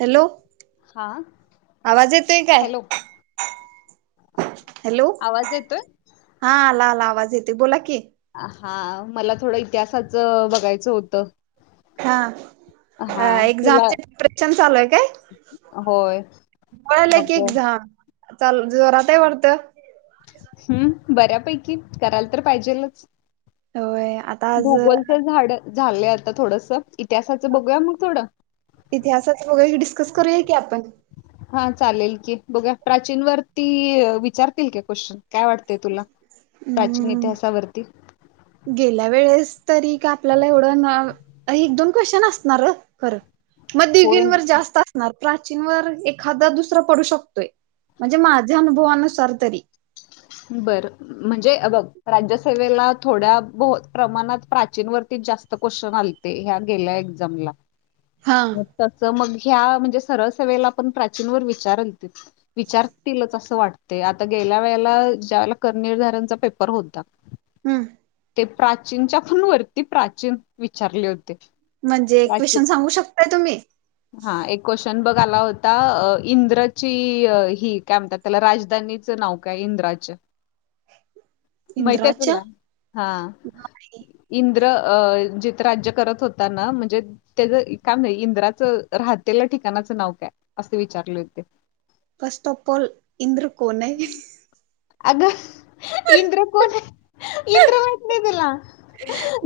Hello, हा आवाज येतोय काय? हॅलो हॅलो आवाज येतोय हा आला आला आवाज येते बोला की. हा मला थोडं इतिहासाच बघायचं होतं. हा हा तुला एक्झामचे प्रिपरेशन चालू हाय काय? होय आलं की मग एक्साम चालू, जोरात आहे वाटतं.? बऱ्यापैकी करायला तर पाहिजेलच. होय आता आज भूगोलच झाड झालंय आता थोडस इतिहासाचं बघूया मग थोडं. इतिहासाच बघूया की डिस्कस करूया की आपण. हा चालेल की बघू या प्राचीन वरती विचारतील का क्वेश्चन काय वाट तय तुला प्राचीन हम्म इतिहासावरती. गेल्या वेळेस तरी का आपल्याला एवढं ना एक दोन क्वेश्चन असणार खरं. मग दिदी होय न वर जास्त प्राचीन वर एखादा दुसर पडू शकतोय म्हणजे माझ्या अनुभवानुसार तरी. बरं. म्हणजे बघ राज्यसभेला थोड्या ब प्रमाणात प्राचीन वरती जास्त क्वेश्चन आल ते ह्या गेल्या एक्झाम ला. हा म तस मग ह्या म्हणजे सरळ सवेला पण प्राचीनवर विचार विचारतीलच असं वाटतय आता गेल्या पहिला ज्याल करनिर्धारणचा पेपर होता हम्म ते प्राचीनच्या पण वरती प्राचीन विचारले होते. म्हणजे प्राचीन क्वेशन सांगू शकताय तुम्ही? हा एक क्वेश्चन बघ आला होता इंद्रची ही काय म्हणतात त्याला राजधानीचं नाव का इंद्राच्या माहितय इंद्राच्या तुला हा नाही इंद्र जित राज्य करत होता ना म्हणजे त्याचं इंद्राचं राहतेल्या ठिकाणाचं नाव काय असे विचारले होते. फस्ट ऑफ ऑल इंद्र कोन हाय? अगं इंद्र कोण आहे, इंद्र माहीत नाही तुला?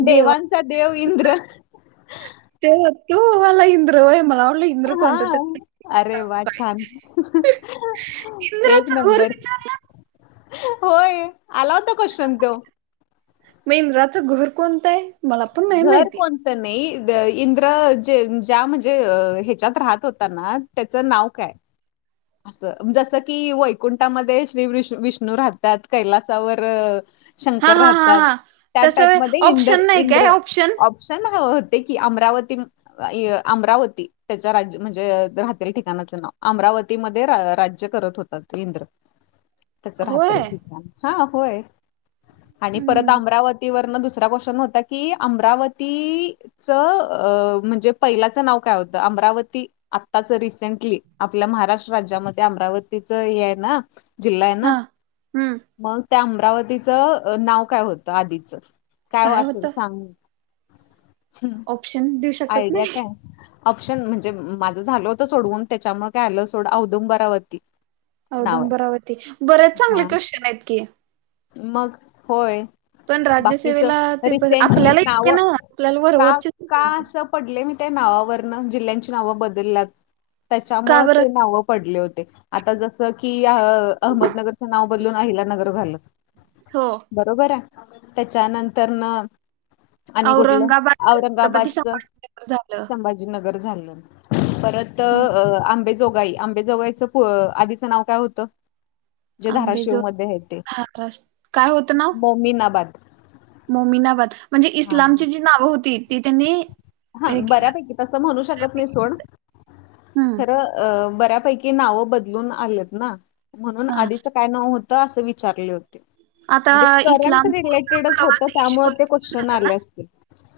देवा देवांचा देव इंद्र. ते तो वाला इंद्र होय मला वाटलं इंद्र हा कोणतं तरी अरे वा काय छान एक इंद्राचं घोर नंबर विचारलं होय, आला होता क्वेशन तो. मग इंद्राच घर कोणत आहे? मला पण नाही घर माहिती कोण नाही इंद्र जे ज्या म्हणजे ह्याच्यात राहत होता ना त्याचं नाव काय? असं जसं कि वैकुंठामध्ये श्री विष्णू राहतात कैलासावर हा शंकर हा हा राहतात, हा त्या तसं व्हय. टाईपमध्ये इंद ऑप्शन नाही काय इंद्र ऑप्शन छान हवं होते की अमरावती अमरावती त्याच्या राज्य म्हणजे राहतेल ठिकाणाचं नाव अमरावती. अमरावती मध्ये राज्य करत होतात इंद्र त्याच होय राहतेल ठिकाण हा होय. आणि परत हम्म अमरावतीवरन दुसरा क्वेशन होता की अमरावती च अ म्हणजे पहिल्याचं नाव काय होतं? अमरावती आत्ताच रिसेंटली आपल्या महाराष्ट्र राज्यामध्ये अमरावतीच हे आहे ना जिल्हा आहे ना हा हम्म मग त्या अमरावतीचं नाव काय होतं आधीचं काय वा असेल सांग? हम् ऑप्शन देऊ शकत आयडिया नाही काय ऑप्शन म्हणजे माझं झाल होत सोडवून त्याच्यामुळे काय आलं सोड औदंबरावती. औदुंबरावती बरेच चांगले हा क्वेशन आहेत की? मग होय. पण बाकीच राज्यसेवेला ते रिसेंटली आपल्याला नाव येते ना आपल्याला का वरवरचे का? असं पडले मी त्या नावावरन जिल्ह्यांची नाव बदलल्यात का त्याच्यामुळे बरं ते नाव पडले होते आता जस की अहमदनगरचं नाव बदलून अहिलानगर झालं. हो बरोबर हाय? त्याच्यानंतर न आणि कुठलं? औरंगाबाद छत्रपती औरंगाबादच संभाजीनगर झालं संभाज जी नगर झालं. परत ह आंबेजोगाई आंबेजोगाईचं आधीच नाव काय होतं? जे आंबेजो धाराशिवमध्ये आहे ते महाराष्ट्र मोमीनाबाद. मोमीनाबाद म्हणजे हा इस्लामची जी नावं होती ती त्यांनी हा हे केलं बऱ्यापैकी तस म्हणू शकत नाही सोड. हम्म सगळं, अ खर बऱ्यापैकी नाव बदलून आलेत ना, म्हणून हा आधीचं काय नाव होतं असं विचारले होते. आता म्हणजे करंट इस्लाम रिलेटेडच होत, परवाच त्यामुळे ते ईश्वरपूर क्वेशन झालं आले असतील.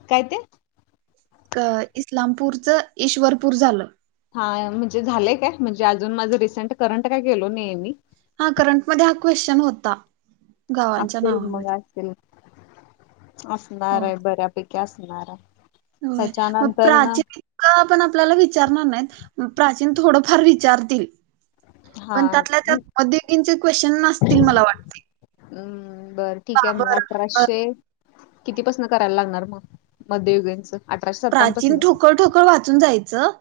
काय ते? इस्लामपूरचं, ईश्वरपूर झालं. हा म्हणजे झालेय काय? म्हणजे, अजून माझं रिसेंट करंट काय केलो नाही मी. हा करंट मध्ये हा क्वेश्चन होता, गावांच्या असेल मग नावामध्ये. असेल असणार हो आहे. बऱ्यापैकी असणार आहे. होय. मग त्याच्यानंतर ना प्राचीन कवा पण आपल्याला विचारणार नाहीत. प्राचीन थोडंफार विचारतील. हा पण त्यातल्या त्यात मध्ययुगिंचे क्वेश्नसतील मला वाटते. हम्म! बरं ठीक आहे मग बाबर आठ अकबर अठराशे कितीपसन करायला लागणार मग मध्युगीनच? प्राचीन ठोकळ, ठोकळ वाचून जायचं.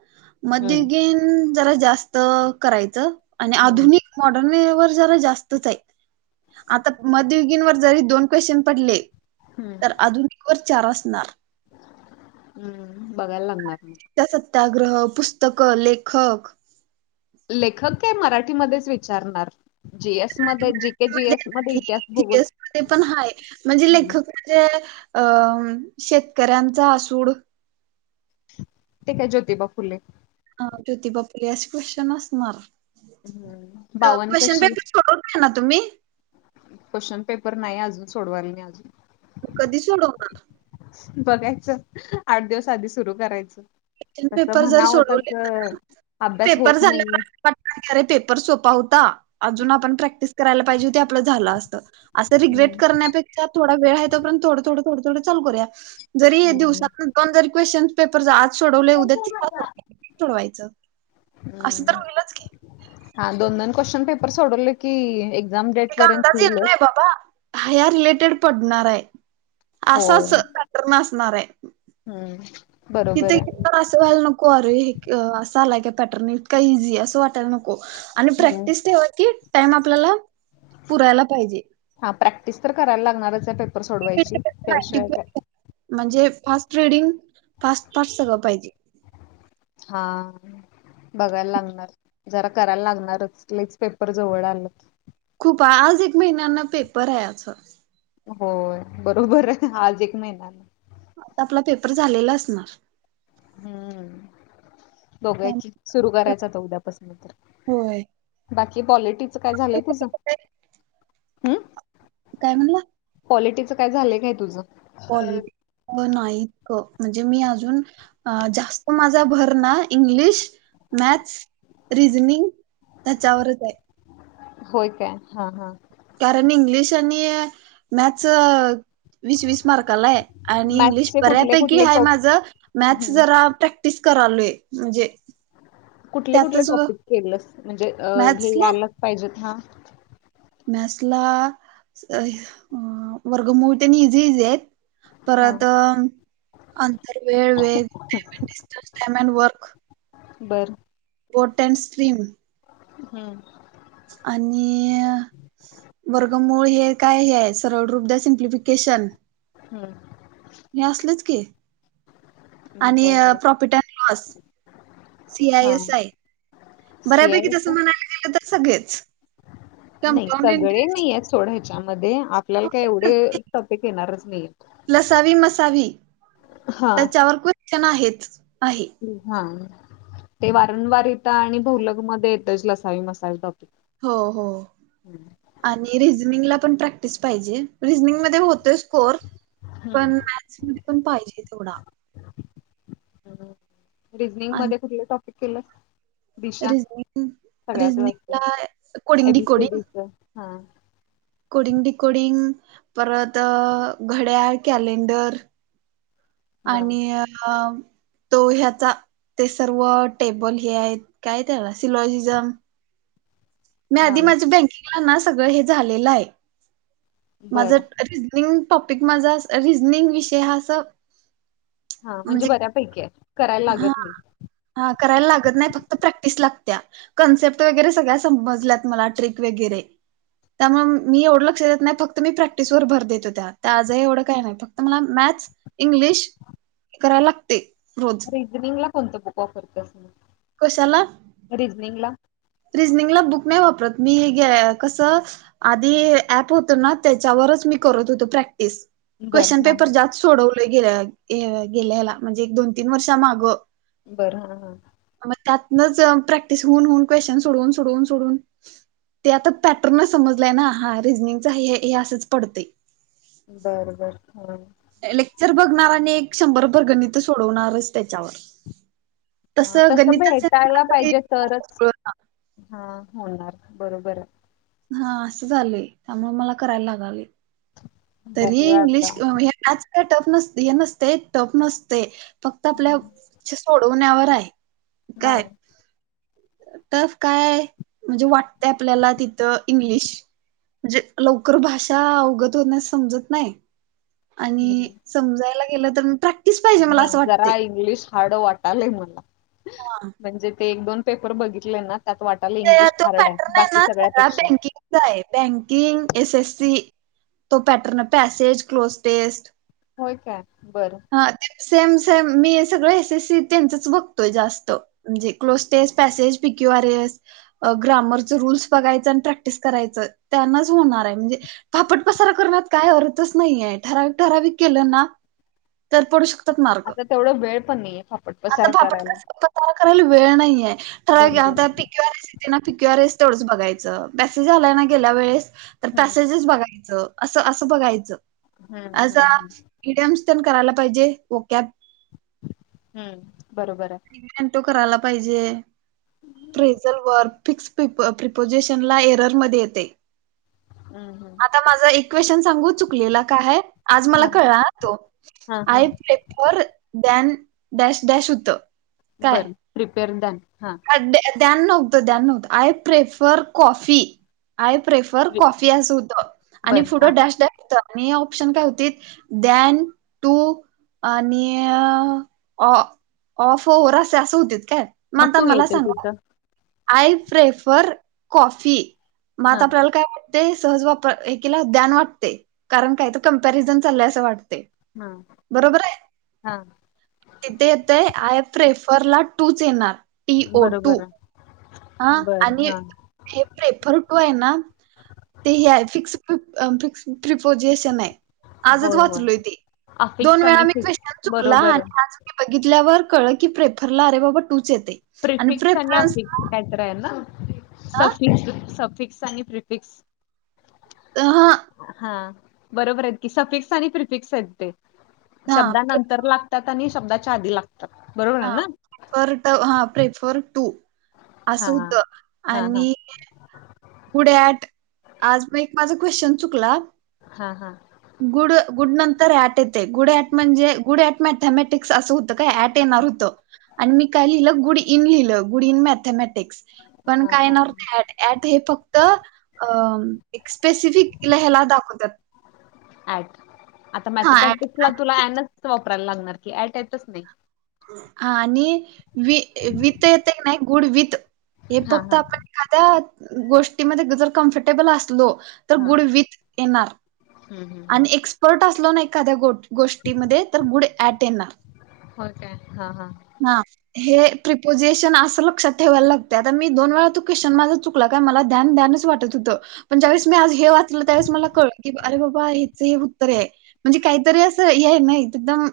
हम्म मध्ययुगीन जरा जास्त करायचं आणि हम्म आधुनिक मॉडर्नवर जरा जास्तच आहे. आता मध्ययुगीन व जरी दोन क्वेश्चन पडले हम्म तर अधुनिक वर चार असणार. हम्म! बघायला लागणार. त्या सत्याग्रह, पुस्तकं, लेखक. लेखक काय मराठीमध्येच विचारणार. जी एस मध्ये, जी के जी एस मध्ये इतिहास, भूगोल मध्ये पण हाय म्हणजे लेखक म्हणजे अ शेतकऱ्यांचा असूड ते काय ज्योतिबा फुले. हा, ज्योतिबा फुले असे क्वेश्चन असणार. हम्म. बावन क्वेश्चन कशी पेपर [unintelligible] क्वेश्चनपेपर नाही अजून सोडवायला नाही अजून. कधी सोडवणार? बघायचं, आठ दिवस आधी सुरु करायचं. क्वेश्चन तसं पेपर जर म्हणावं, सोडवले तसं अभ्यास होत नाहीये. पटकन पेपर सोपा होता. अजून आपण प्रॅक्टिस करायला पाहिजे होती. आपलं झालं असत. असं रिग्रेट हम्म करण्यापेक्षा थोडा वेळ आहेपर्यंत थोडं, थोडं, थोडं संपू द्या. जरी हे हम्म. दिवसांतन दोनदा क्वेश्न पेपर आज सोडवले. उद्या [unintelligible] सोडवायचं. असं तर हम्म. होईलच की, हा दोन- दोन क्वेश्चन पेपर सोडवले की, एक्झाम डेट एक पर्यंत अंदाज येईल होईलच. ना बाबा, हे या रिलेटेड पडणार आहे. असं होय असं पॅटर्न असणार आहे. [unintelligible] इथं आहे. [unintelligible] असं व्हायला नको, अरे! हे असं आलाय काय पॅटर्न, इतका इझी असं वाटायला नको. आणि हम्म. प्रॅक्टिस ठेवा. की, टाइम आपल्याला पुरायला पाहिजे. हा! प्रॅक्टिस तर करायला लागणारच आहे. पेपर सोडवायची. नाईन्टी त्याशिवाय म्हणजे फास्ट रीडिंग, फास्ट, फास्ट सगळ पाहिजे. हा! बघायला लागणार. जरा करायला लागणारच लईच पेपर जवळ आलेत. खूप! आज एक महिन्यांना पेपर आहे आज. होय! बरोबर आहे, आज एक महिना. आता आपला पेपर झालेला असणार. हम्म! बघुया की सुरू करायचा आता उद्यापासून तर होय बाकी पॉली टीच काय झालंय तुझ? हम्म. काय म्हणला? क्वालिटीचं काय झालं काय तुझं? कॉलिटिक नाहीत अ म्हणजे मी अजून अ जास्त माझा भर ना इंग्लिश, मॅथस रिझनिंग त्याच्यावरच हाय. होय काय हा हा. कारण इंग्लिश आणि मॅथस वीस वीस मार्कालाय. आणि इंग्लिश मॅथ्सचे कुठले बऱ्यापैकी कुठले हाय टॉप माझ मॅथस हम्म जरा प्रॅक्टिस करालोय म्हणजे कुठले कुठले त्यातच टॉपिक केलंस म्हणजे अ हे मॅथ्सला आलंच पायजेत हा. मॅथसला अ वर्गमूळ त्यांन इझी इझी हेत. हा परत अंतरवेळ वेद डायमंडस् डिस्टन्स, डायमंड वर्क बरं. पोटॅन स्ट्रीम. हम्म. आणि. वर्गमूळ हे काय हे आहे सरळ रूप द्या सिम्प्लिफिकेशन. हम्म. हे असलेच की. आणि बर profit and loss, C I हा एस आय. सी बऱ्यापैकी आय का तसं म्हणायला गेलं तर सगळेच. नाही कंपाऊंड सगळे नाहीय सोड ह्याच्यामध्ये आ आपल्याला काय एवढे इंटरेस्ट टॉपिक येणारच नाही लसावी हा. क्षमा आहेच आहे. हा ते वारंवार येतं आणि भवलग मध्ये येतच लसावी मसावी टॉपिक. हो हो. आणि रिजनिंगला पण प्रॅक्टिस पायजे रिजनिंग मध्ये होतोय स्कोअर. पण हम्म मॅथ्समध्ये पण पायजे थोडा. आणि रिजनिंगमध्ये कुठलं टॉपिक केलं? दिशा रिझनिंग सगळ्यातच असत रिझनिंगला coding A B decoding C D च हा. कोडिंग डिकोडिंग परत घड्याळ, कॅलेंडर हा आणि अ तो ह्याचा ते सर्व टेबल हे आहेत काय त्याला सिलॉजिजम मी हा आधी माझ्या बँकिंगलाना सगळं हे झालेलं आहे, माझ बरं निंग टॉपिक माझ रिझनिंग विषय हा अस हा म्हणजे बऱ्यापैकी आहे करायला हा लागत नाय. हा करायला लागत नाय फक्त प्रॅक्टिस लागत्या. कन्सेप्ट वगैरे सगळ्या समजल्यात मला ट्रिक वगैरे त्यामुळे मी एवढं लक्ष देत नाय फक्त मी प्रॅक्टिसवर भर देत हो त्या आजही एवढं काय नाय. फक्त मला मॅथ इंग्लिश करायला लागतंय. रिझनिंगला कोणतं बुक ऑफर कर कशाला? रिझनिंगला. रिझनिंगला बुक नाय वापरत मी हे घ्या कसं आधी ऍप होतो ना, त्याच्यावरच मी करत होतो प्रॅक्टिस. बर क्वेश्चन हा पेपर हा जात सोडवल गे गेल्याला म्हणजे एक दोन तीन वर्षा मागं, बरं हं हं मग त्यातनच प्रॅक्टिस होऊन होऊन, क्वेशन सोडवून सोडवून सोडून ते आता पॅटर्नच समजलंय ना हा रिझनिंगचा हे हे असंच पडते बर बर [unintelligible] लेक्चर बघणार आणि एक शंभर परगणी तर सोडवणारच त्याच्यावर हा, तसं गणिता भेटायला पाहिजे तरच [unintelligible] हा होणार बरोबर हे हा असं झाली त्यामुळे मला करायला लागावी तरी बघूया आता इंग्लिश हे नाच टफ नस हे नसते टफ नसते फक्त आपल्या सोडवण्यावर आहे. हा काय?.. टफ काय आहे म्हणजे वाटतय आपल्याला तिथं इंग्लिश. म्हणजे लवकर भाषा अवगत होण्यास समजत नाही, आणि हम्म समजायला गेलं तर प्रॅक्टिस पाहिजे मला नाही असं वाटतय. जरा इंग्लिश हार्ड वाटालंय मला, म्हणजे ते एक दोन पेपर बघितलय ना त्यात वाटत मला इंग्लिश हार्ड आहे, बाकी सगळ्यांपेक्षा. कसंय बँकिंग एसएससी तो पॅटर्न पॅसेज क्लोथ टेस्ट होय काय, बरं. हा ते सेम सेम मी सगळं एस एससी त्यांचच बघतोय, जास्त म्हणजे क्लोजटेस्ट पॅसेज पिक्यू आरएस, ग्रामरचं रूल्स बघायचं आणि प्रॅक्टिस करायचं, त्यांनाच होणार आहे म्हणजे फापट पसार करण्यात काय अर्थच नाहीए, ठराविक ठराविक केलं ना, तर पडू शक [unintelligible] आता तेवढं वेळ पण नाहीये फापट पसारा करायला तयार करायला वेळ नाहीए, बरोबर आहे [unintelligible] क्यूर एस ना प्यूर एस तेथोडं बघयचं मेसेज झालाय ना गेल्या वेळेस [unintelligible] तर हम्म पॅसेजेस बघायचं असं असं बघायचं, हम्म हम्म अस हम्म [unintelligible] हम्म, बरोबर आहे. तो करायला पाहिजे, ट्रेझल वर्क. फिक्स प्रिपो प्रिपोजिशन ला एररमध्ये येते हम्म हम्म आता माझा एक क्वेशन सांगू चुकलेला काय आहे, आज मला कळला हा तो. हा हा I flapper than dash dash होत बरं प्रिपेअर [unintelligible] द्या द्यान नव्हतं द्यान नव्हतं, I prefer coffee. I prefer coffee अस हुत, आणि बरं हा पुढं डॅश डॅश हुत मी ऑप्शन काय हुतीत द्यान टू आणि अ...... ओ... ऑफ ओ्हर असे असं हुतित काय. मग मग आता तू मला येते सांगा, तिथं आय प्रेफर कॉफी म आता हां आपल्याला काय ते सहज वापरीला एकिला द्यान अस वाटतय. कारण काय तर कंपॅरिझन चाललंय असं वाटतय. हां बरोबर आहे. हां तिथे येतय, आय प्रेफर ला टूच येणार. टी ओ टू बरोबर आहे हा बरं आणि हां हे प्रेपर टू आहे ना. ते हे आहे फिक्स फिक्स प्रिपोजिशन आहे. आजच होय, होय. वाचलोय ते, दोन अफिक्स वेळा आणि मी फिक्स. क्वेशन चुकला बरोबर आहे. आणि आजच बघितल्यावर कळं की प्रेफरला अरे बाबा टूच येतय, आणि प्रेफरन्सला खरं हाय ना सफिक्स -सफिक्स आणि प्रिफिक्स हा, बरोबर आहेत कि, सफिक्स आणि प्रिफिक्स आहेत ते हा शब्दा नंतर लागतात, आणि शब्दाच्या आधी लागतात बरोबर आहे ना? अ र ट हां प्रेफर टू, असं हां. हुतं हां, हां. आणि गुड ऍट, आज मग एक माझा क्वेशन चुकला हा, हा. गुड, गुड नंतर ऍट येतय, गुड ऍट म्हणजे गुडऍट म्या मँथमॅटिक्स असं होतं काय, ऍट येणार हुतं आणि मी काय लिहिलं गुडी इन लिहिलं, गुड इन मॅथमॅटिक्स, पण हां, काय हां. येणार हुत ऍट ऍट हे फक्त अ, एक स्पेसिफिक हेला दाखवत्यात ऍट आता हा ॲट मॅथेमॅटिक्स तुला, तुला आणि एनच वापरायला लागणार की, ऍट येतच नाही. आणि वि, विथ येते की नाही, गुड विथ हे हां, फक्त हां. आपण एखाद्या गोष्टीमध्ये जर कम्फर्टेबल असलो तर हां. गुड विथ येणार हं, हं, हं. आणि एक्सपर्ट असलो ना एखाद्या गोट गोष्टीमध्ये तर गुड एट येणार. हो काय हा हा. हां, हे प्रिपोजेशन असं लक्षात ठेवायला लागतय, आता मी दोन वेळा तु क्वेश्चन माझ चुक तुला काय मला ध्यान, ध्यानच वाटत होतं. पण ज्या वेळेस मी आज हे वाचलं त्यावेळेस मला कळलं की, अरे बाबा हिच हे उत्तर हेय म्हणजे काहीतरी असं हे नाही एकदम